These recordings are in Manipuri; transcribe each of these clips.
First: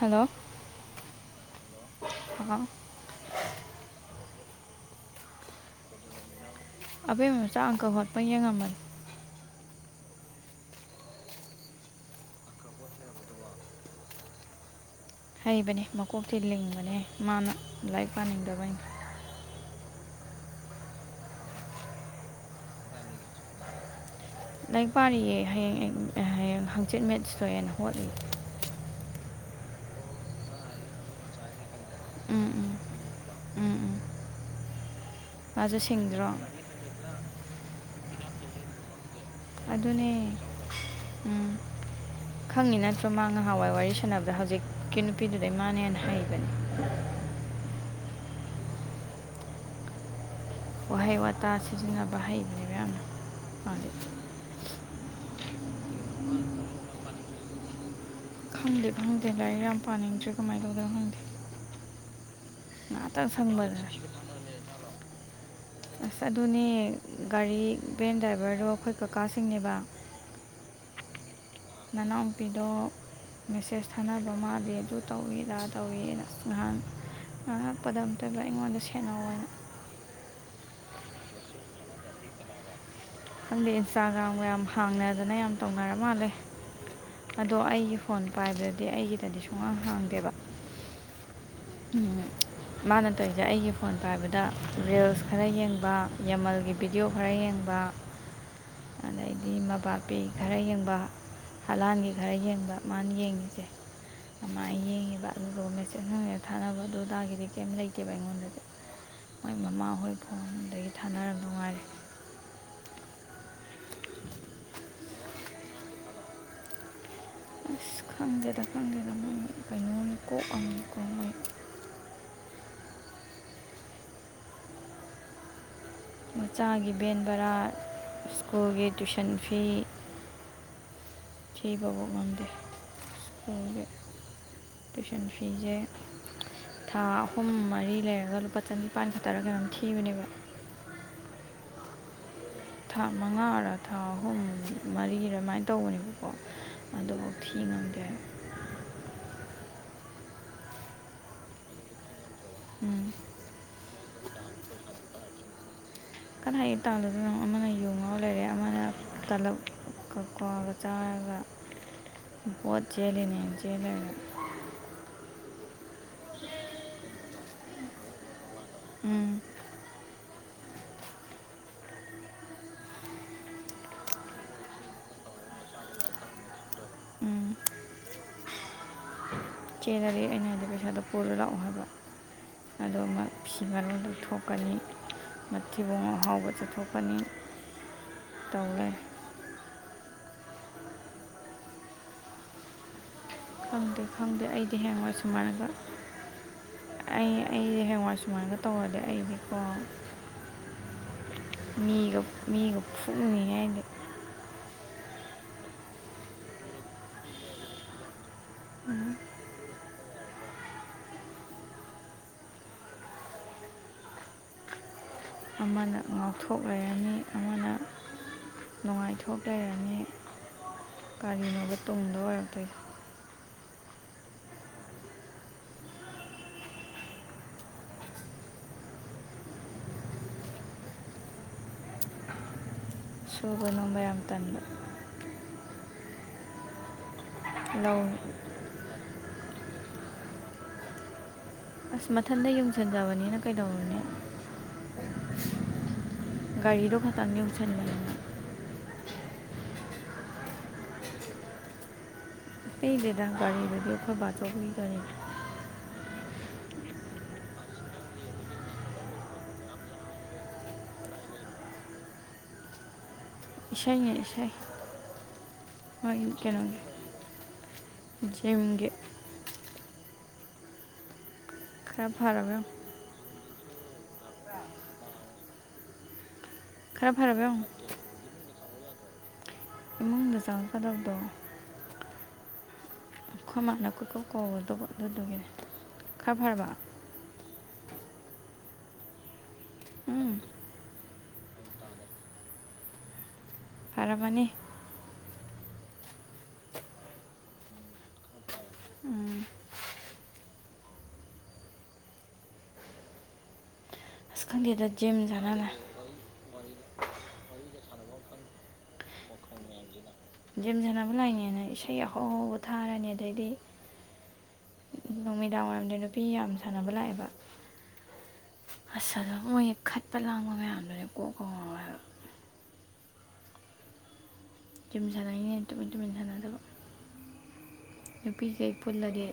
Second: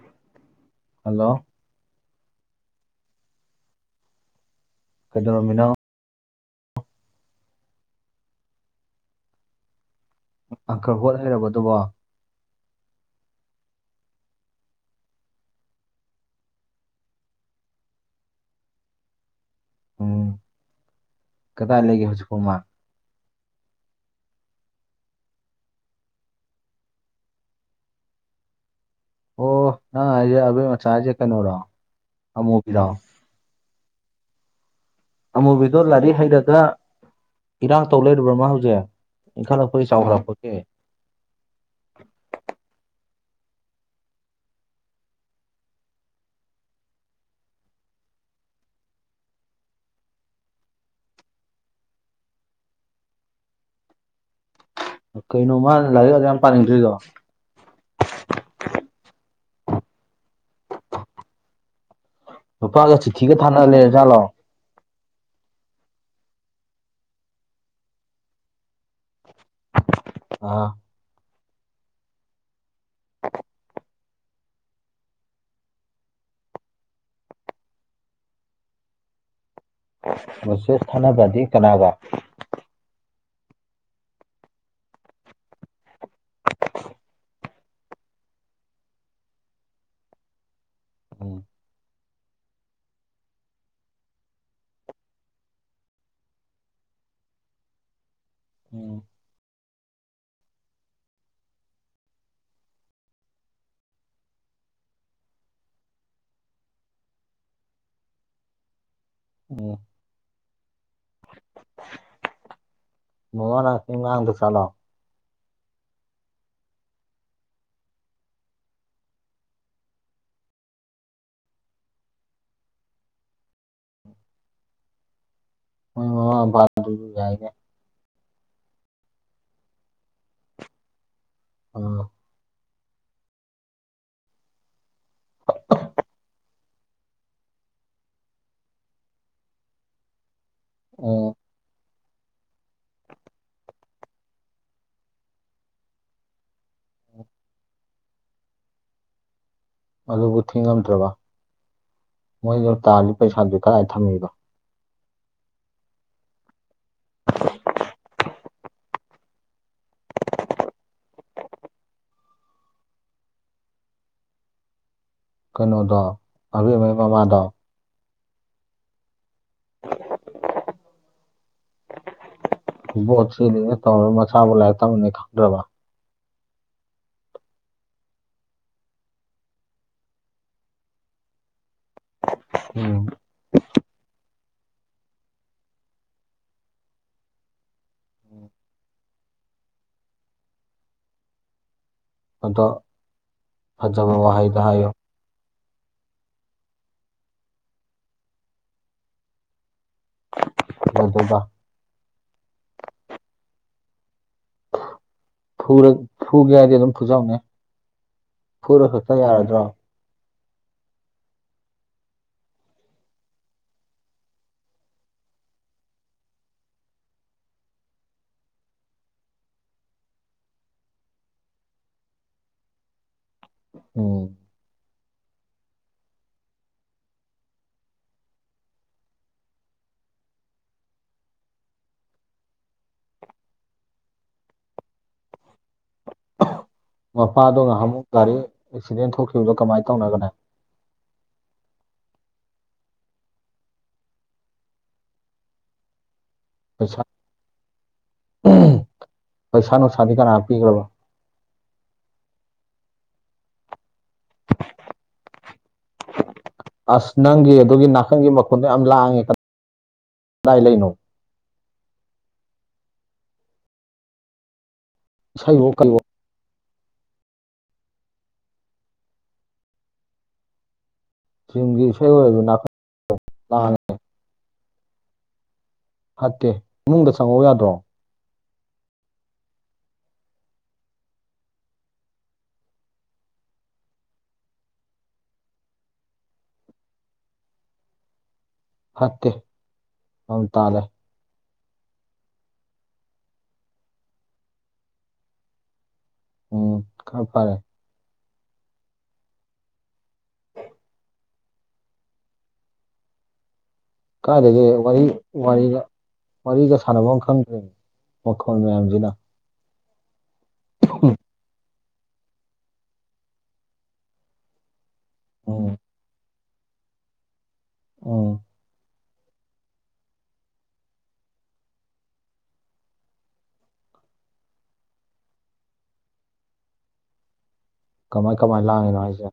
ꯍꯜꯂꯣ ꯍꯜꯂꯣ [unintelligible] ꯀꯩꯗꯣꯅꯃꯤꯅꯥ ꯑꯕꯦꯝꯃ ꯃꯆꯥ ꯑꯪꯀ ꯍꯣꯠꯄ ꯌꯦꯡꯉꯝꯕꯅꯤ ꯑꯪꯀꯔ ꯍꯣꯠ ꯍꯩꯔꯕꯣ ꯑꯗꯨꯕꯣ ꯍꯩꯕꯅꯦ ꯃꯀꯣꯛꯇꯤ ꯂꯤꯡꯕꯅꯦ ꯃꯥꯅ ꯂꯥꯏꯔꯤꯛ ꯄꯥꯅꯤꯡꯗꯕꯅꯤꯅ ꯎꯝ ꯀꯗꯥꯏ ꯂꯩꯒꯦ ꯍꯧꯖꯤꯛꯐꯥꯎꯕ ꯂꯥꯏꯔꯤꯛ ꯄꯥꯔꯤꯌꯦ ꯍꯌꯦꯡ ꯍꯌꯦꯡ ꯍꯪꯆꯤꯠ ꯃꯦꯠ ꯁꯇꯣꯏꯑꯦꯅ ꯍꯣꯠꯂꯤ ꯑꯣ ꯅ ꯑ ꯃꯆꯥꯥꯏꯖꯦ ꯀꯩꯅꯣꯔꯣ ꯎꯝ ꯎꯝ ꯑꯃꯨꯕꯤꯔꯣ ꯎꯝ ꯎꯝ ꯑꯃꯨꯕꯤꯗꯣ ꯃꯥꯁꯨ ꯂꯥꯏꯔꯤꯛ ꯁꯤꯡꯗ꯭ꯔꯣ ꯍꯩꯔꯒ ꯏꯔꯥꯡ ꯇꯧ ꯂꯩꯕꯣ ꯃꯥ ꯍꯧꯖꯤꯛ ꯏꯟꯈꯠꯂꯛꯄꯒꯤ ꯑꯗꯨꯅꯦ ꯆꯥꯎꯈꯠꯂꯛꯄꯒꯤ ꯎꯝ [inaudible] ꯈꯪꯉꯤ ꯅꯠꯇ꯭ꯔꯣ ꯃꯥ ꯉꯍꯥꯟꯋꯥꯏ ꯋꯥꯔꯤ ꯁꯥꯟꯅꯕꯗ ꯍꯧꯖꯤꯛꯀꯤ ꯅꯨꯄꯤꯗꯨꯗ ꯏꯃꯥꯅꯦ ꯍꯦꯅ ꯍꯩꯕꯅꯤ ꯋꯥꯍꯩ ꯋꯥꯇꯥ ꯁꯤꯖꯤꯟꯅꯕ ꯍꯩꯕꯅꯦꯕ ꯌꯥꯝꯅ ꯃꯥ ꯀꯩꯅꯣ ꯃꯥ ꯂꯥꯏꯔꯤꯛ ꯑꯌꯥꯝ ꯄꯥꯅꯤꯡꯗ꯭ꯔꯤꯗꯣ ꯈꯪꯗꯦ ꯈꯪꯗꯦ ꯂꯥꯏꯔꯤꯛ ꯌꯥꯝ ꯄꯥꯅꯤꯡꯗ꯭ꯔꯦ ꯀꯃꯥꯏꯅ ꯇꯧꯗꯦ ꯈꯪꯗꯦ ꯅꯨꯄꯥꯒ ꯉꯍꯥꯛꯇꯪ ꯆꯤꯊꯤꯒ ꯊꯥꯅ ꯁꯪꯕꯗ ꯂꯩꯔꯖꯥꯠꯂꯣ ꯑꯁ ꯑꯗꯨꯅꯦ ꯒꯥꯔꯤ ꯚꯦꯟ ꯗ꯭ꯔꯥꯏꯚꯔꯗꯣ ꯑꯩꯈꯣꯏ ꯀꯀꯥꯁꯤꯡꯅꯦꯕ ꯑꯥ ꯃꯅꯥꯎꯄꯤꯗꯣ ꯃꯦꯁꯦꯁ ꯊꯥꯅꯕ ꯃꯥꯂꯦ ꯑꯗꯨ ꯇꯧꯏ ꯑꯗ ꯇꯧꯏꯅ ꯅꯍꯥꯟ ꯉ ꯍꯥꯞꯄꯗ ꯑꯝꯇꯗ ꯑꯩꯉꯣꯟꯗ ꯁꯦꯟꯅꯧ ꯍꯥꯏꯅ ꯃꯦꯁꯦꯁ ꯊꯥꯅꯕꯗꯤ ꯀꯅꯥꯒ ꯈꯪꯗꯦ ꯏꯟꯁꯇꯥꯒ꯭ꯔꯥꯝꯒ ꯌꯥꯝ ꯍꯥꯡꯅꯗꯅ ꯌꯥꯝ ꯇꯧꯅꯔ ꯃꯥꯜꯂꯦ ꯑꯗꯣ ꯑꯩꯒꯤ ꯐꯣꯟ ꯄꯥꯏꯕꯗꯗꯤ ꯑꯩꯒꯤꯗꯗꯤ ꯁꯨꯡꯈꯥꯡ ꯍꯥꯡꯗꯦꯕ ꯎꯝ ꯎꯝ ꯃꯥꯅ ꯇꯧꯔꯤꯁꯦ ꯑꯩꯒꯤ ꯐꯣꯟ ꯄꯥꯏꯕꯗ ꯔꯤꯜꯁ ꯈꯔ ꯌꯦꯡꯕ ꯌꯥꯃꯜꯒꯤ ꯚꯤꯗꯤꯑꯣ ꯈꯔ ꯌꯦꯡꯕ ꯎꯝ ꯑꯗꯩꯗꯤ ꯃꯕꯥꯄꯦꯒꯤ ꯈꯔ ꯌꯦꯡꯕ ꯍꯂꯥꯟꯒꯤ ꯈꯔ ꯌꯦꯡꯕ ꯃꯥꯅ ꯌꯦꯡꯉꯤꯁꯦ ꯑꯃꯥꯏ ꯌꯦꯡꯉꯦꯕꯥ ꯑꯗꯨꯗꯨꯒ ꯃꯦꯆꯤꯡꯍꯑ ꯊꯥꯅꯕ ꯑꯗꯨ ꯑꯗꯥꯒꯤꯗꯤ ꯀꯩꯝ ꯂꯩꯇꯦꯕ ꯑꯩꯉꯣꯟꯗꯗꯤ ꯃꯣꯏ ꯎꯝ ꯃꯃꯥꯍꯣꯏ ꯐꯣꯟꯗꯒꯤ ꯊꯥꯅꯔ ꯅꯨꯡꯉꯥꯏꯔꯦ ꯃꯉꯅ ꯋꯥꯥꯡꯗ ꯆꯂꯣ ꯑꯁ ꯈꯪꯗꯦꯗꯥ ꯈꯪꯗꯦꯗꯥ ꯃ ꯑꯩꯥꯏ ꯅꯣ ꯀꯣ ꯑꯝ ꯃꯤ ꯀꯥꯏ ꯃꯣꯏ ꯃꯃꯥ ꯃꯆꯥꯒꯤ ꯃꯄꯥꯗꯨꯁꯨ ꯕꯦꯟ ꯌꯥꯏꯅꯦ ꯕꯔꯥ ꯁ꯭ꯀꯨꯜꯒꯤ ꯇꯨꯏꯤꯁꯟ ꯐꯤ ꯎꯝ ꯊꯤꯕꯕꯧ ꯉꯝꯗꯦ ꯑꯗꯨꯅ ꯇꯨꯏꯁꯟ ꯐꯤꯁꯦ ꯊꯥ ꯑꯍꯨꯝ ꯃꯔꯤ ꯂꯩꯔꯒ ꯂꯨꯄꯥ ꯆꯅꯤꯄꯥꯟ ꯈꯛꯇꯔ ꯀꯩꯅꯣꯝ ꯊꯤꯕꯅꯦꯕ ꯑꯣ ꯊꯥ ꯃꯉꯥꯔ ꯊꯥ ꯑꯍꯨꯝ ꯃꯔꯤꯔ ꯑꯗꯨꯃꯥꯏꯅ ꯇꯧꯕꯅꯦꯕꯀꯣ ꯑꯗꯨꯐꯥꯎ ꯊꯤ ꯉꯝꯗꯦ ꯑꯗꯨꯕꯨ ꯊꯤꯉꯝꯗ꯭ꯔꯕ ꯃꯣꯏꯗꯣ ꯎꯝ ꯇꯥꯜꯂꯤ ꯄꯩꯁꯥꯗꯨ ꯀꯗꯥꯏ ꯊꯝꯃꯤꯕ ꯀꯗꯥꯥꯏ ꯇꯥꯂꯗ ꯂꯩ ꯌꯣ ꯂꯩꯔꯦ ꯑꯃꯅ ꯇꯂꯞ ꯀꯋꯥꯒ ꯆꯥꯔꯒ ꯚꯣꯠ ꯆꯦꯜꯂꯤꯅꯦ ꯆꯦꯜꯂꯒ ꯀꯩꯅꯣꯗꯣ ꯑꯕꯦꯝꯃꯩ ꯃꯃꯥꯗꯣ ꯎꯝ [inaudible] ꯕꯣꯠ ꯁꯤꯅꯤꯅ ꯇꯧ ꯃꯆꯥꯕꯨ ꯂꯥꯏꯔꯤ ꯇꯕꯅꯤ ꯈꯪꯗ꯭ꯔꯕ ꯎꯝ꯫ ꯆꯦꯟꯔꯗꯤ ꯑꯩꯅ ꯑꯗꫭ ꯄꯩꯁꯥꯗꯣ ꯄꯨꯔ ꯂꯥꯛꯑꯣ ꯍꯥꯏꯕ ꯎꯝ ꯑꯗꫭ ꯃ ꯐꯤ ꯃꯔꯣꯟ ꯂꯧꯊꯣꯛꯀꯅꯤ ꯃꯇꯊꯤꯕꯣꯡ ꯑꯍꯥꯎꯕ ꯆꯠꯊꯣꯛꯀꯅꯤ꯫ ꯇꯧ ꯂꯩ꯫ ꯑꯗꫭ ꯈꯪꯗꯦ-ꯈꯪꯗꯦ ꯑꯩꯗꯤ ꯍꯌꯦꯡꯋꯥꯏ ꯁꯨꯃꯥꯏꯅꯒ ꯑꯩ ꯑꯩꯗꯤ ꯍꯌꯦꯡꯋꯥꯏ ꯁꯨꯃꯥꯏꯅꯒ ꯇꯧꯔꯗꯤ ꯑꯩꯗꯤꯀꯣ [inaudible] ꯃꯤꯒ ꯃꯤꯒ ꯐꯨꯝꯅꯤ ꯑꯩꯗꯤ꯫ ꯐꯨꯔ ꯐꯨꯒꯦ ꯍꯥꯏꯗꯤ ꯑꯗꯨꯝ ꯐꯨꯖꯧꯅꯦ꯫ ꯐꯨꯔ ꯈꯛꯇ ꯌꯥꯔꯗ꯭ꯔꯣ꯫ ꯑꯃꯅ ꯉꯥꯎꯊꯣꯛ ꯂꯩꯔꯅꯤ ꯑꯃꯅ ꯅꯨꯡꯉꯥꯏꯊꯣꯛ ꯂꯩꯔꯅꯤ ꯀꯔꯤꯅꯣꯕ ꯇꯨꯡꯗ ꯑꯣꯏꯔꯛꯇꯣꯏꯁꯦ꯫ ꯎꯝ꯫ ꯁꯨꯕ ꯅꯣꯝꯕ ꯌꯥꯝ ꯇꯟꯕ꯫ ꯃꯄꯥꯗꯣ ꯂꯧ ꯉꯥꯏꯍꯥꯛꯃꯨꯛ ꯒꯥꯔꯤ ꯑꯦꯛꯁꯤꯗꯦꯟ ꯊꯣꯛꯈꯤꯕꯗꯣ ꯀꯃꯥꯏꯅ ꯇꯧꯅꯒꯅ꯫ꯦ ꯑꯁ ꯃꯊꯟꯗ ꯌꯨꯡꯁꯟꯖꯕꯅꯤꯅ ꯀꯩꯗꯧꯔꯨꯅꯤ꯫ [inaudible] ꯒꯥꯔꯤꯗꯣ ꯄꯩꯁꯥ ꯈꯇꯪ ꯌꯨꯡꯁꯟꯕꯅꯤ꯫ [unintelligible] ꯄꯩꯁꯥ ꯅꯨꯡꯁꯥꯗꯤ ꯀꯅꯥ ꯄꯤꯈ꯭ꯔꯕ꯫ ꯄꯤꯗꯦꯗꯥ ꯒꯥꯔꯤꯗꯨꯗꯤ ꯑꯩꯈꯣꯏ ꯕꯥꯆꯧꯒꯤ ꯒꯥꯔꯤꯅꯤ꯫ ꯑꯁ ꯅꯪꯒꯤ ꯑꯗꯨꯒꯤ ꯅꯥꯀꯟꯒꯤ ꯃꯈꯨꯟꯗꯣ ꯌꯥꯝ ꯂꯥꯡꯉꯦ ꯀ ꯀꯗꯥꯏ ꯂꯩꯅꯣ꯫ ꯏꯁꯩꯅꯤ ꯏꯁꯩ꯫ ꯏꯁꯩꯕꫭ ꯀꯩꯋꫭ ꯍꯣꯏ ꯀꯩꯅꫭꯒꯤ ꯖꯤꯝꯒꯤ꯫ ꯊꯤꯟꯒꯤ ꯈꯔ ꯏꯁꯩ ꯐꯔꯕ ꯑꯣꯏꯔꯁꯨ꯫ ꯌꯦꯡꯉꯨ [inaudible] [inaudible] ꯐꯠꯇꯦ ꯈꯔ ꯃꯅꯨꯡꯗ ꯐꯔꯕ ꯆꯪꯉꯧ ꯌꯦꯡꯉꯨ ꯌꯥꯗ꯭ꯔꯣ꯫ ꯏꯃꯨꯡꯗ ꯆꯪꯉꯛꯀꯗꯕꯗꯣ ꯑꯈꯣꯏ ꯃꯥꯅ ꯀꯣꯏꯀꯣꯏ ꯀꯧꯔꯗꯕ ꯗꯨꯒꯤꯅꯦ ꯈꯔ ꯐꯔꯕ꯫ ꯐꯠꯇꯦ ꯎꯝ ꯑꯗꯨꯝ ꯇꯥꯂꯩ꯫ ꯐꯔꯕꯅꯤ꯫ ꯎꯝ ꯈꯔ ꯐꯔꯦ꯫ ꯎꯝ꯫ ꯑꯁ ꯀꯥꯏꯗꯒꯤ ꯈꯪꯗꯦꯗ ꯋꯥꯔꯤ ꯖꯤꯝ ꯁꯥꯟꯅꯅ ꯋꯥꯔꯤꯒ ꯋꯥꯔꯤꯒ ꯁꯥꯟꯅꯐꯝ ꯈꯪꯗ꯭ꯔꯦ ꯃꯈꯣꯜ ꯃꯌꯥꯝꯁꯤꯅ꯫ ꯖꯤꯝ ꯁꯥꯟꯅꯕ ꯂꯥꯏꯅꯦꯅ ꯏꯁꯩ ꯑꯍꯥꯧꯍꯧꯕ ꯊꯥꯔꯅꯤ ꯑꯗꯩꯗꯤ ꯅꯨꯃꯤꯗꯥꯡ ꯎꯝ ꯋꯥꯏꯔꯝꯗ ꯅꯨꯄꯤ ꯌꯥꯝ ꯁꯥꯟꯅꯕ ꯂꯥꯛꯑꯦꯕ ꯎꯝ꯫ ꯑꯁ ꯑꯗꯨ ꯃꯣꯏꯒꯤ ꯈꯠꯄ ꯂꯥꯡꯕ ꯃꯌꯥꯝꯗꯨꯅꯦ ꯀꯣꯛꯀ ꯉꯥꯎꯋꯦ ꯍꯥꯏꯕ꯫ ꯖꯤꯝ ꯁꯥꯟꯅꯩꯅꯦ ꯇꯨꯃꯤꯟ ꯇꯨꯃꯤꯟ ꯁꯥꯟꯅꯗꯕ꯫ ꯀꯃꯥꯏ ꯀꯃꯥꯏ ꯅꯨꯄꯤꯈꯩ ꯂꯥꯡꯉꯤꯅꯣ ꯄꯨꯜꯂꯗꯤ ꯍꯥꯏꯁꯦ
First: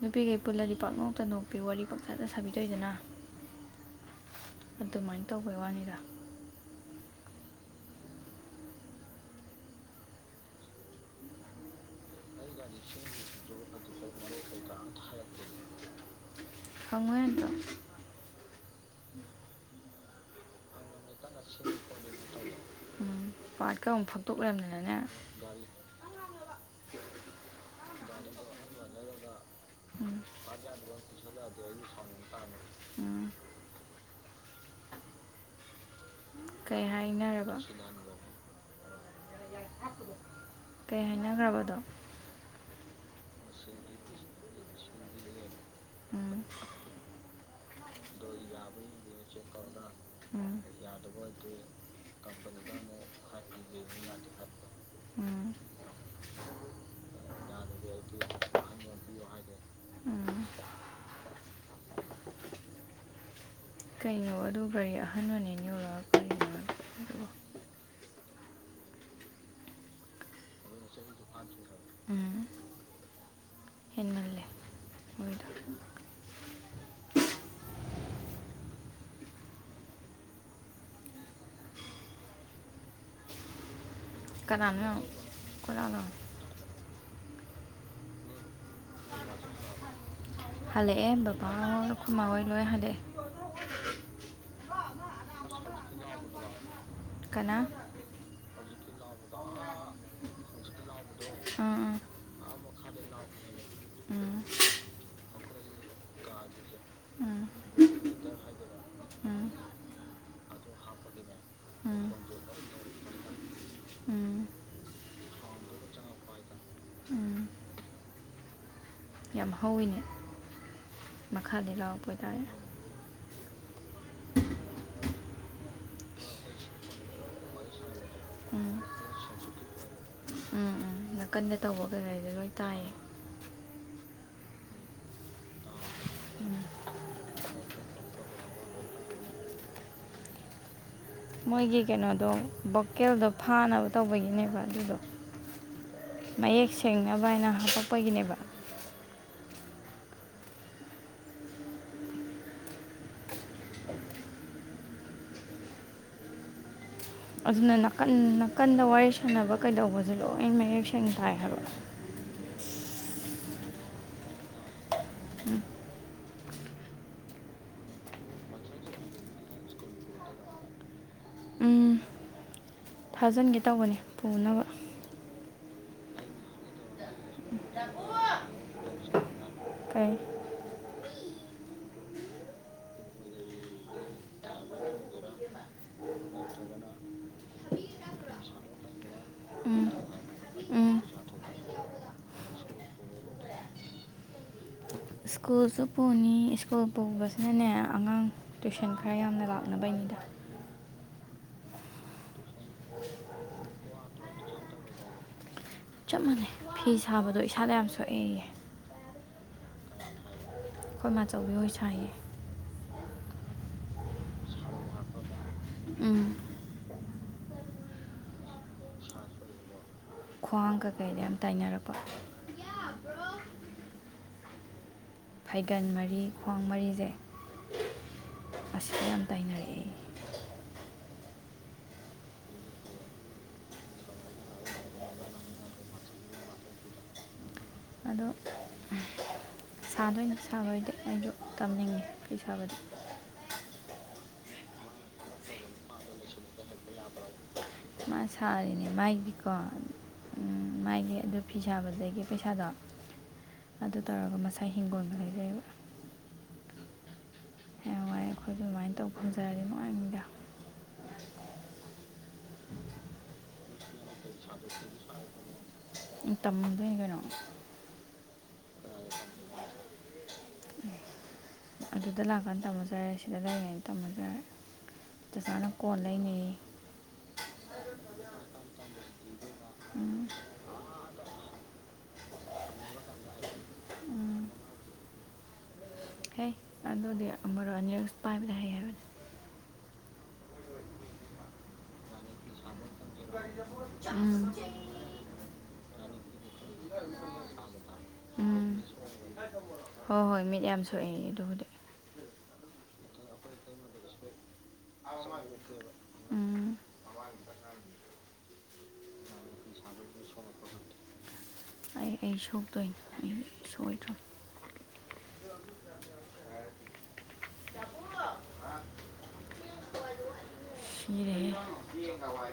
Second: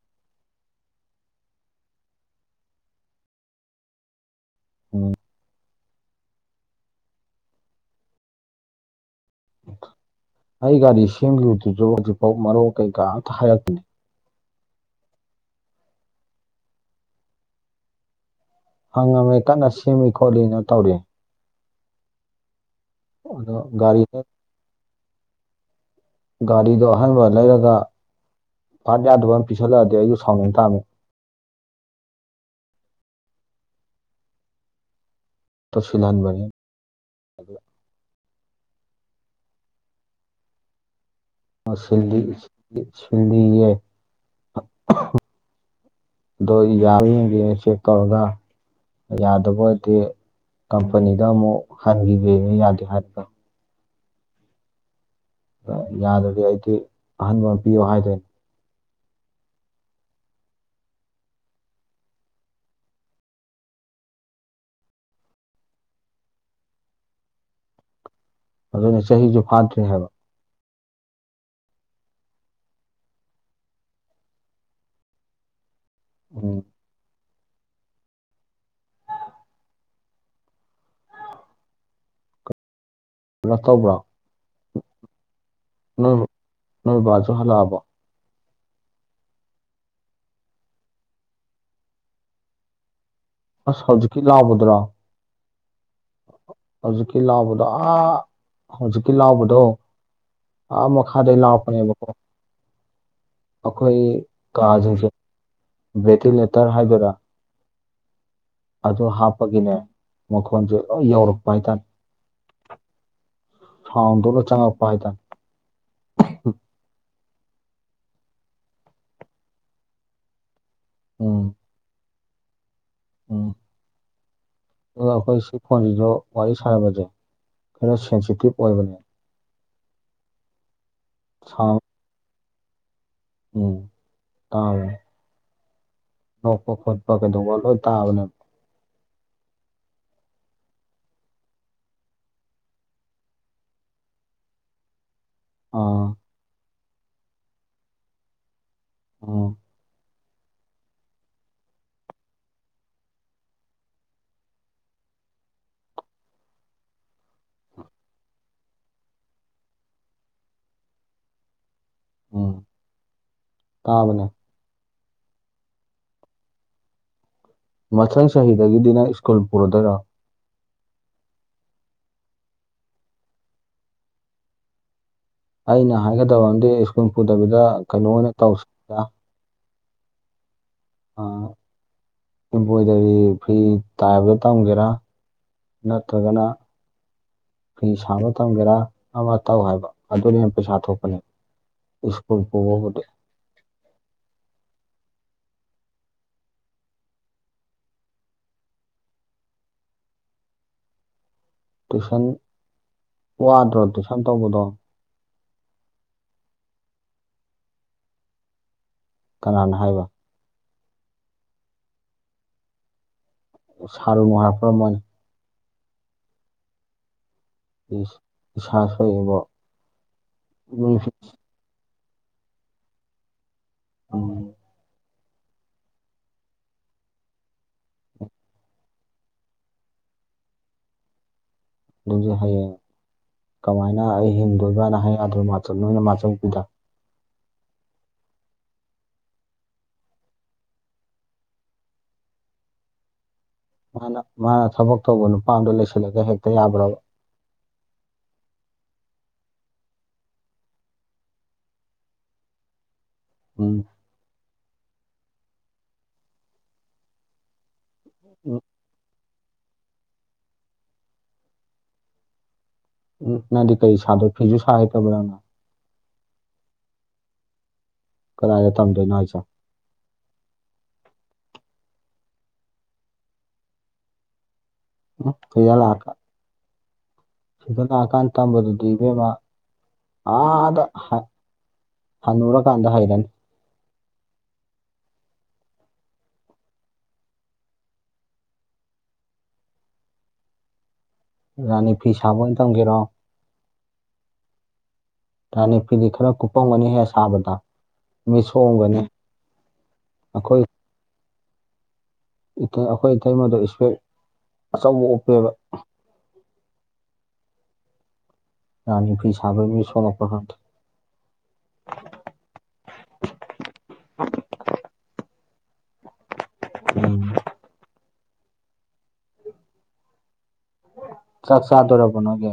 ꯅꯨꯄꯤꯈꯩ ꯄꯨꯜꯂꯗꯤ ꯄꯥꯛꯅꯣꯛꯇ ꯅꯣꯛꯄꯤ ꯋꯥꯔꯤ ꯄꯪꯁꯥꯗ ꯁꯥꯕꯤ ꯗꯣꯏꯗꯅ꯫ ꯎꯝ ꯑꯗꯨꯃꯥꯏ ꯇꯧꯕꯩ ꯋꯥꯅꯤꯗ꯫ ꯑꯩ ꯒꯥꯔꯤ ꯁꯦꯝꯈꯤꯕꯗꯨꯁꯨ ꯍꯧꯖꯤꯛꯐꯥꯎ ꯃꯔꯣꯛ ꯀꯩꯀꯥ ꯑꯝꯇ ꯍꯥꯏꯔꯛꯇ꯭ꯔꯤ꯫ [inaudible] ꯍꯪꯎ ꯌꯥꯗ꯭ꯔꫭ꯫ ꯍꯪꯉꯝꯃꯦ ꯀꯟꯅ ꯁꯦꯝꯃꯤ ꯈꯣꯠꯂꯤꯅ ꯇꯧꯔꯤ꯫ [unintelligible] ꯎꯝ ꯑꯗꯣ ꯄꯥꯠꯀ ꯒꯥꯔꯤ ꯑꯃꯨ ꯐꯠꯇꯣꯛ ꯂꯩꯔꯝꯗꯅꯅꯦ꯫ ꯒꯥꯔꯤꯗꯣ ꯑꯍꯥꯟꯕ ꯂꯩꯔꯒ ꯄꯥꯠ ꯌꯥꯗꯕ ꯑꯃ ꯄꯤꯁꯜꯂꯛꯑꯗꯤ ꯑꯩꯁꯨ ꯎꯝ ꯁꯥꯎꯅꯤꯡ ꯇꯥꯝꯃꯤ꯫ [inaudible] ꯎꯝ꯫ ꯇꯣ ꯐꯤ ꯂꯥꯟꯕ ꯀꯩ ꯍꯥꯏꯅꯔꯕ ꯀꯩ ꯍꯥꯏꯅꯈ꯭ꯔꯕ ꯁꯤꯜꯂꯤꯦ ꯎꯝ ꯑꯗꯣ ꯌꯥꯔꯤꯉꯒꯤ ꯆꯦꯛ ꯇꯧꯔꯒ ꯌꯥꯗꯕ ꯑꯣꯏꯗꯤ ꯎꯝ ꯀꯝꯄꯅꯤꯗ ꯑꯃꯨꯛ ꯍꯟꯒꯦꯕ ꯌꯥꯗꯦ ꯍꯥꯏꯔꯒ ꯎꯝ ꯌꯥꯗ꯭ꯔꯗꯤ ꯑꯩꯗꯤ ꯑꯍꯟꯕ ꯑꯃ ꯄꯤꯌꯣ ꯍꯥꯏꯗꯣꯏꯅꯦ ꯎꯝ ꯀꯩꯅꯣ ꯑꯗꯨ ꯒꯥꯔꯤ ꯑꯍꯟꯅꯅꯦ ꯌꯧꯔꯛ ꯀꯔꯤꯅꯣ ꯑꯗꯨꯅ ꯆꯍꯤꯁꯨ ꯐꯥꯗ꯭ꯔꯤ ꯍꯥꯏꯕ ꯎꯝ ꯍ ꯎꯝ ꯣ ꯇꯧꯕ꯭ꯔꯣ ꯀꯅꯥꯅ ꯅꯣꯏ ꯅꯣꯏꯕꯖꯨ ꯍꯜꯂꯥꯛꯑꯕꯣ ꯍꯜꯂꯛꯑꯦ ꯕꯕꯥꯍꯣꯏ ꯈꯣꯏꯃꯥ ꯍꯣꯏ ꯂꯣꯏ ꯍꯜꯂꯦ ꯑꯁ ꯍꯧꯖꯤꯛꯀꯤ ꯂꯥꯎꯕꯗ꯭ꯔꯣ ꯍꯧꯖꯤꯛꯀꯤ ꯀꯅꯥ ꯂꯥꯎꯕꯗꯣ ꯑꯥ ꯍꯧꯖꯤꯛꯀꯤ ꯂꯥꯎꯕꯗꯣ ꯑ ꯃ ꯈꯗ ꯎꯝ ꯂꯑꯣꯅꯤꯕꯀꯣ ꯑꯩꯈꯣꯏ ꯎꯝ ꯀꯥꯁꯤꯡꯁꯦ ꯚꯦꯟꯇꯤꯂꯦꯇꯔ ꯍꯥꯏꯒꯣꯏꯔꯥ ꯎꯝ ꯑꯗꯨ ꯎꯝ ꯍꯥꯞꯄꯒꯤꯅꯦ ꯃꯈꯣꯟꯁꯦ ꯂꯣꯏ ꯌꯧꯔꯛꯄ ꯍꯥꯏꯇꯥꯔꯦ ꯎꯝ ꯎꯝ ꯍꯥꯎꯗꯣꯂꯣ ꯆꯪꯉ ꯄ ꯍꯥꯏ ꯇꯅꯤ ꯎꯝ ꯌꯥꯝ ꯍꯧꯋꯤꯅꯦ ꯃꯈꯥꯗꯤ ꯂꯥꯎꯔꯛꯄꯇꯥꯔꯦ ꯑꯣ ꯑꯗꯨꯒ ꯑꯩꯈꯣꯏ ꯁꯤ ꯐꯣꯟꯁꯤꯁꯨ ꯋꯥꯔꯤ ꯁꯥꯟꯅꯕꯁꯦ ꯈꯔ ꯁꯦꯟꯁꯤꯇꯤꯞ ꯎꯝ ꯑꯣꯏꯕꯅꯦ ꯅꯥ ꯀꯟꯅ ꯁꯥꯎꯟ ꯇꯧꯕ ꯀꯩꯅꯣ ꯍꯥꯏꯗ ꯂꯣꯏ ꯇꯥꯏꯌꯦ ꯎꯝ ꯇꯥꯎ ꯅꯣꯛꯄ ꯈꯣꯠꯄ ꯀꯩꯗꯧꯕ ꯂꯣꯏ ꯇꯥꯕꯅꯦꯕ ꯃꯣꯏꯒꯤ ꯀꯩꯅꯣꯗꯣ ꯚꯣꯀꯦꯜꯗꯣ ꯐꯥꯅꯕ ꯇꯧꯕꯒꯤꯅꯦꯕ ꯑꯗꯨꯗꯣ ꯑꯥ ꯃꯌꯦꯛ ꯁꯦꯡꯅꯕ ꯍꯥꯏꯅ ꯍꯥꯇꯣꯛꯄꯒꯤꯅꯦꯕ ꯑꯣ ꯑꯗꯨꯅ ꯅꯥꯀꯟ ꯅꯥꯀꯟꯗ ꯋꯥꯔꯤ ꯁꯥꯟꯅꯕ ꯀꯩꯗꯧꯕꯁꯦ ꯂꯣꯏ ꯃꯌꯦꯛ ꯁꯦꯡꯅ ꯇꯥꯏ ꯍꯥꯏꯕ ꯎꯝ ꯇꯥꯕꯅꯦ ꯃꯊꯪ ꯆꯍꯤꯗꯒꯤꯗꯤ ꯅꯪ ꯁ꯭ꯀꯨꯜ ꯄꯨꯔꯗꯣꯏꯔꯣ ꯑꯝ ꯊꯥꯖꯤꯟꯒꯦ ꯇꯧꯕꯅꯤ ꯄꯨꯅꯕ ꯑꯩꯅ ꯍꯥꯏꯒꯗꯕ ꯑꯝꯗꯤ ꯁ꯭ꯀꯨꯜ ꯄꯨꯗꯕꯤꯗ ꯀꯩꯅꯣ ꯑꯣꯏꯅ ꯇꯧꯁꯤ ꯀꯥꯏ ꯏꯝꯕ꯭ꯔꯣꯏꯗꯔꯤ ꯐ꯭ꯔꯤ ꯇꯥꯏꯕ ꯇꯝꯒꯦꯔꯥ ꯅꯠꯇ꯭ꯔꯒꯅ ꯐꯤ ꯁꯥꯕ ꯇꯝꯒꯦꯔꯥ ꯑꯃ ꯇꯧ ꯍꯥꯏꯕ ꯎꯝ ꯑꯗꯨꯅ ꯍꯦꯟ ꯄꯩꯁꯥ ꯎꯝ ꯊꯣꯛꯄꯅꯦ ꯁ꯭ꯀꯨꯜ ꯄꯣꯕꯨꯗꯤ ꯁ꯭ꯀꯨꯜꯁꯨ ꯄꯨꯅꯤ ꯁ꯭ꯀꯨꯜ ꯄꯨꯕꯁꯤꯅꯅꯦ ꯑꯉꯥꯡ ꯇꯨꯏꯁꯟ ꯈꯔ ꯌꯥꯝꯅ ꯂꯥꯛꯅꯕꯅꯤꯗ ꯇꯨꯏꯁꯟ ꯋꯥꯗ꯭ꯔꯣ ꯇꯨꯏꯁꯟ ꯇꯧꯕꯗꯣ ꯆꯞ ꯃꯥꯟꯅꯩ ꯐꯤ ꯁꯥꯕꯗꯣ ꯏꯁꯥꯗ ꯌꯥꯝ ꯁꯣꯛꯑꯦꯌꯦ ꯀꯅꯥꯅ ꯍꯥꯏꯕ ꯑꯩꯈꯣꯏ ꯃꯥꯆꯧꯕꯤ ꯑꯣꯏ ꯁꯌꯦ [unintelligible] ꯎꯝ ꯏꯁꯥ ꯁꯣꯏꯏꯕꯣ ꯈ꯭ꯋꯥꯡ ꯀꯩꯀꯩꯗ ꯌꯥꯝ ꯇꯥꯏꯅꯔꯛꯄ ꯎꯝ ꯐꯩꯒꯟ ꯃꯔꯤ ꯈ꯭ꯋꯥꯡ ꯃꯔꯤꯁꯦ ꯑꯁꯤꯁꯨ ꯌꯥꯝ ꯇꯥꯏꯅꯔꯛꯑꯦ ꯑꯗꯨꯁ ꯍꯌꯦꯡ ꯀꯃꯥꯏꯅ ꯑꯩ ꯍꯦꯟꯗꯣꯏꯕꯥꯅ ꯍꯥꯏꯗ꯭ꯔꯣ ꯃꯥꯆꯧ ꯅꯣꯏꯅ ꯃꯥꯆꯧꯁꯤꯗ ꯑꯗꯣ ꯁꯥꯗꯣꯏꯅ ꯁꯥꯕꯩꯗꯤ ꯑꯩꯁꯨ ꯇꯝꯅꯤꯡꯉꯦ ꯐꯤ ꯁꯥꯕꯗꯤ ꯃꯥꯅ ꯃꯥꯅ ꯊꯕꯛ ꯇꯧꯕ ꯅꯨꯄꯥ ꯑꯗꯣ ꯂꯩꯁꯤꯜꯂꯒ ꯍꯦꯛꯇ ꯌꯥꯕ꯭ꯔꯕ ꯃꯥ ꯁꯥꯔꯤꯅꯦ ꯃꯥꯏꯒꯤꯀꯣ ꯎꯝ ꯃꯥꯒꯤ ꯑꯗꯨ ꯐꯤ ꯁꯥꯕꯗꯒꯤ ꯄꯩꯁꯥꯗꯣ ꯎꯝ ꯑꯗꯨ ꯇꯧꯔꯒ ꯃꯁꯥ ꯍꯤꯡꯒꯣꯟꯗ ꯂꯩꯖꯩꯕ ꯑꯩ ꯑꯩꯈꯣꯏꯁꯨ ꯎꯝ ꯑꯗꯨꯃꯥꯏꯅ ꯇꯧ ꯈꯟꯖꯔꯗꯤ ꯅꯨꯡꯉꯥꯏꯉꯗ ꯎ ꯅꯪꯗꯤ ꯀꯔꯤ ꯁꯥꯗꯣꯏ ꯐꯤꯁꯨ ꯁꯥꯦ ꯇꯕ꯭ꯔꯥꯅ ꯎ ꯇꯝꯃꯗꯣꯏꯅꯦ ꯀꯩꯅꯣ ꯀꯗꯥꯏꯗ ꯊꯝꯗꯣꯏꯅꯣ ꯍꯥꯏꯁꯦ ꯑꯗꯨꯗ ꯂꯥꯛꯀꯥꯟꯗ ꯇꯝꯃꯖꯔꯦ ꯁꯤꯗ ꯂꯩꯔꯤꯉꯩꯗ ꯇꯝꯃꯁꯔꯦ ꯎꯝ ꯆꯖꯥꯅ ꯁꯤꯗ ꯀꯣꯟ ꯂꯥꯛꯑꯀꯥꯟ ꯂꯩꯅꯩ ꯁꯤꯗ ꯂꯥꯛꯑꯀꯥꯟ ꯇꯝꯕꯗꯨꯗꯤ ꯏꯕꯦꯝꯃ ꯎꯝ ꯑꯥꯗ ꯍꯅꯔ ꯀꯥꯟꯗ ꯍꯥꯏꯔꯅꯤ ꯍ ꯑꯗꯨꯗꯤ ꯑꯃꯔꯣ ꯅ꯭ꯌꯨꯁ ꯄꯥꯏꯕꯗ ꯍꯩ ꯍꯥꯏꯕꯅꯦ ꯔꯥꯅꯤ ꯐꯤ ꯁꯥꯕ ꯑꯣꯏꯅ ꯇꯝꯒꯦꯔꯣ ꯎꯝ ꯅꯤ ꯐꯤꯗꯤ ꯈꯔ ꯀꯨꯞꯄꯝꯒꯅꯤꯍꯦꯛ ꯁꯥꯕꯗ ꯃꯤ ꯎꯝ ꯁꯣꯡꯝꯒꯅꯤ ꯍꯣꯏ ꯍꯣꯏ ꯃꯤꯠ ꯌꯥꯝ ꯁꯣꯛꯑꯦ ꯑꯗꯨꯕꯨꯗꯤ ꯑꯩꯈꯣꯏ ꯏꯇꯩꯃꯣꯗ ꯏꯁꯄꯦꯛ ꯑꯆꯧꯕ ꯑꯣꯞꯄꯦꯕ ꯎꯝ ꯔꯥꯅꯤꯈ ꯁꯃꯩꯅꯤ ꯁꯣꯂꯣꯄ꯭ꯔ ꯍꯥꯟꯗ ꯑꯦ ꯑꯩ ꯁꯣꯛꯇꯣꯏꯅꯦ ꯑꯩ ꯁꯣꯛꯑꯣꯏꯗꯣꯏ [unintelligible] ꯆꯥꯛ ꯆꯥꯗꯣꯔꯕꯣ ꯅꯣꯏꯒꯤ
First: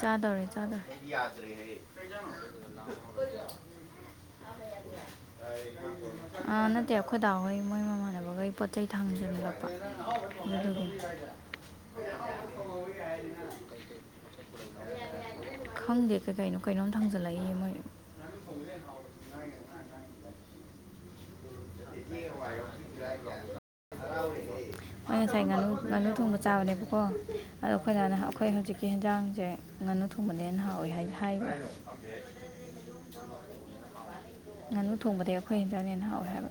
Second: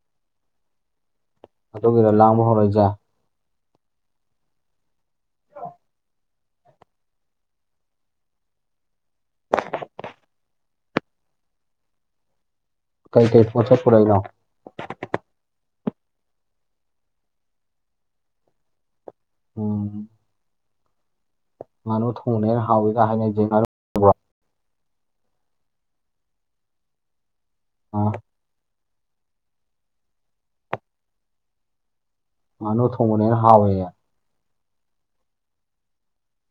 ꯆꯥꯗꯔꯦ ꯆꯥꯗ ꯌꯥ ꯑꯗꯨꯒꯥ ꯑꯗꯨꯒꯤꯔ ꯂꯥꯡꯕ ꯍꯧꯔꯛꯏꯁꯦ ꯅꯠꯇꯦ ꯑꯩꯈꯣꯏꯗꯥ ꯍꯣꯏ ꯃꯣꯏ ꯃꯃꯥꯟꯅꯕꯒꯩ ꯄꯣꯠ ꯆꯩ ꯊꯥꯡꯖꯟꯂꯛꯄ [unintelligible] ꯀꯩ ꯗꯦꯁꯃ ꯆ ꯄꯨꯔꯏ ꯂꯥꯎꯑꯣ ꯈꯪꯗꯦꯀꯩ ꯀꯥꯏꯅꯣ ꯀꯥꯏꯅꯣꯅ ꯊꯥꯡꯖꯜꯂꯏꯣꯏ ꯍ ꯎꯝ ꯉꯥꯅꯨ ꯊꯣꯡꯕꯅꯦꯅ ꯍꯥꯎꯋꯤꯒ ꯍꯥꯏꯅꯩꯁꯦ ꯉꯥꯅꯨ [unintelligible] ꯃꯣꯏ ꯉꯁꯥꯏ ꯉꯥꯅꯨ ꯉꯥꯅꯨ ꯊꯣꯡꯕ ꯆꯥꯕꯅꯦꯕꯀꯣ ꯑꯗꯣ ꯑꯥ ꯑꯩꯈꯣꯏꯅꯅ ꯑꯩꯈꯣꯏ ꯍꯧꯖꯤꯛꯀꯤ ꯍꯟꯖꯥꯡꯁꯦ ꯉꯥꯅꯨ ꯊꯣꯡꯕꯅꯦꯅꯍꯥꯎꯋꯏ ꯍꯥꯏꯅ ꯍꯥꯏ ꯃꯥꯅꯨ ꯊꯣꯡꯕꯅꯦꯅ ꯍꯥꯎꯋꯦꯌꯦ ꯉꯥꯅꯨ ꯊꯣꯡꯕꯗꯒꯤ ꯑꯩꯈꯣꯏ ꯍꯤꯟꯖꯥꯡꯅ ꯍꯦꯟꯅ ꯍꯥꯎꯋꯦ ꯍꯥꯏꯕ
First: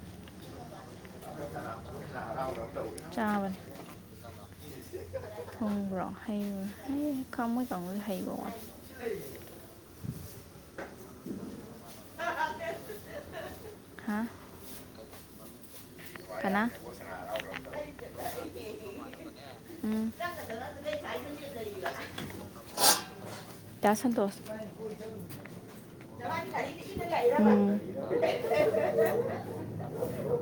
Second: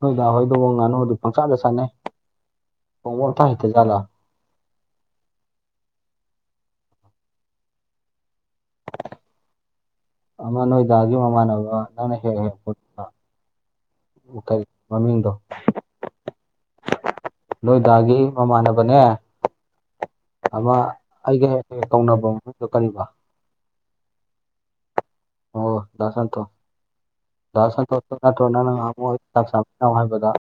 ꯍꯣꯏꯗ ꯍꯣꯏꯗꯕ ꯅꯥꯟꯅ ꯍ ꯑꯗꯨ ꯑꯝꯇ ꯆꯥꯋꯜ ꯍꯩꯇꯖꯥꯠꯂꯥ ꯍꯣꯡꯕ꯭ꯔꯣ ꯍ ꯍ ꯈꯥ ꯃ ꯑꯣꯏ ꯍꯩꯕꯧꯏ ꯑꯃ ꯅꯣꯏꯗꯥꯒꯤ ꯃꯃꯥꯟꯅꯕ ꯅꯪꯅ ꯍꯦꯛꯦꯛ ꯍꯦꯛ ꯈꯣꯠꯄ ꯀꯔꯤ ꯃꯃꯤꯡꯗ ꯅꯣꯏꯗꯥꯒꯤ ꯃꯃꯥꯟꯅꯕꯅꯦ [unintelligible] ꯎꯝ ꯑꯃ ꯑꯩꯒ ꯍꯦꯛ ꯍꯦꯛ ꯀꯧꯅꯕ ꯃꯃꯤꯡꯗꯣ ꯀꯔꯤꯕ ꯗꯥ ꯁꯟꯇꯣꯁ [unintelligible]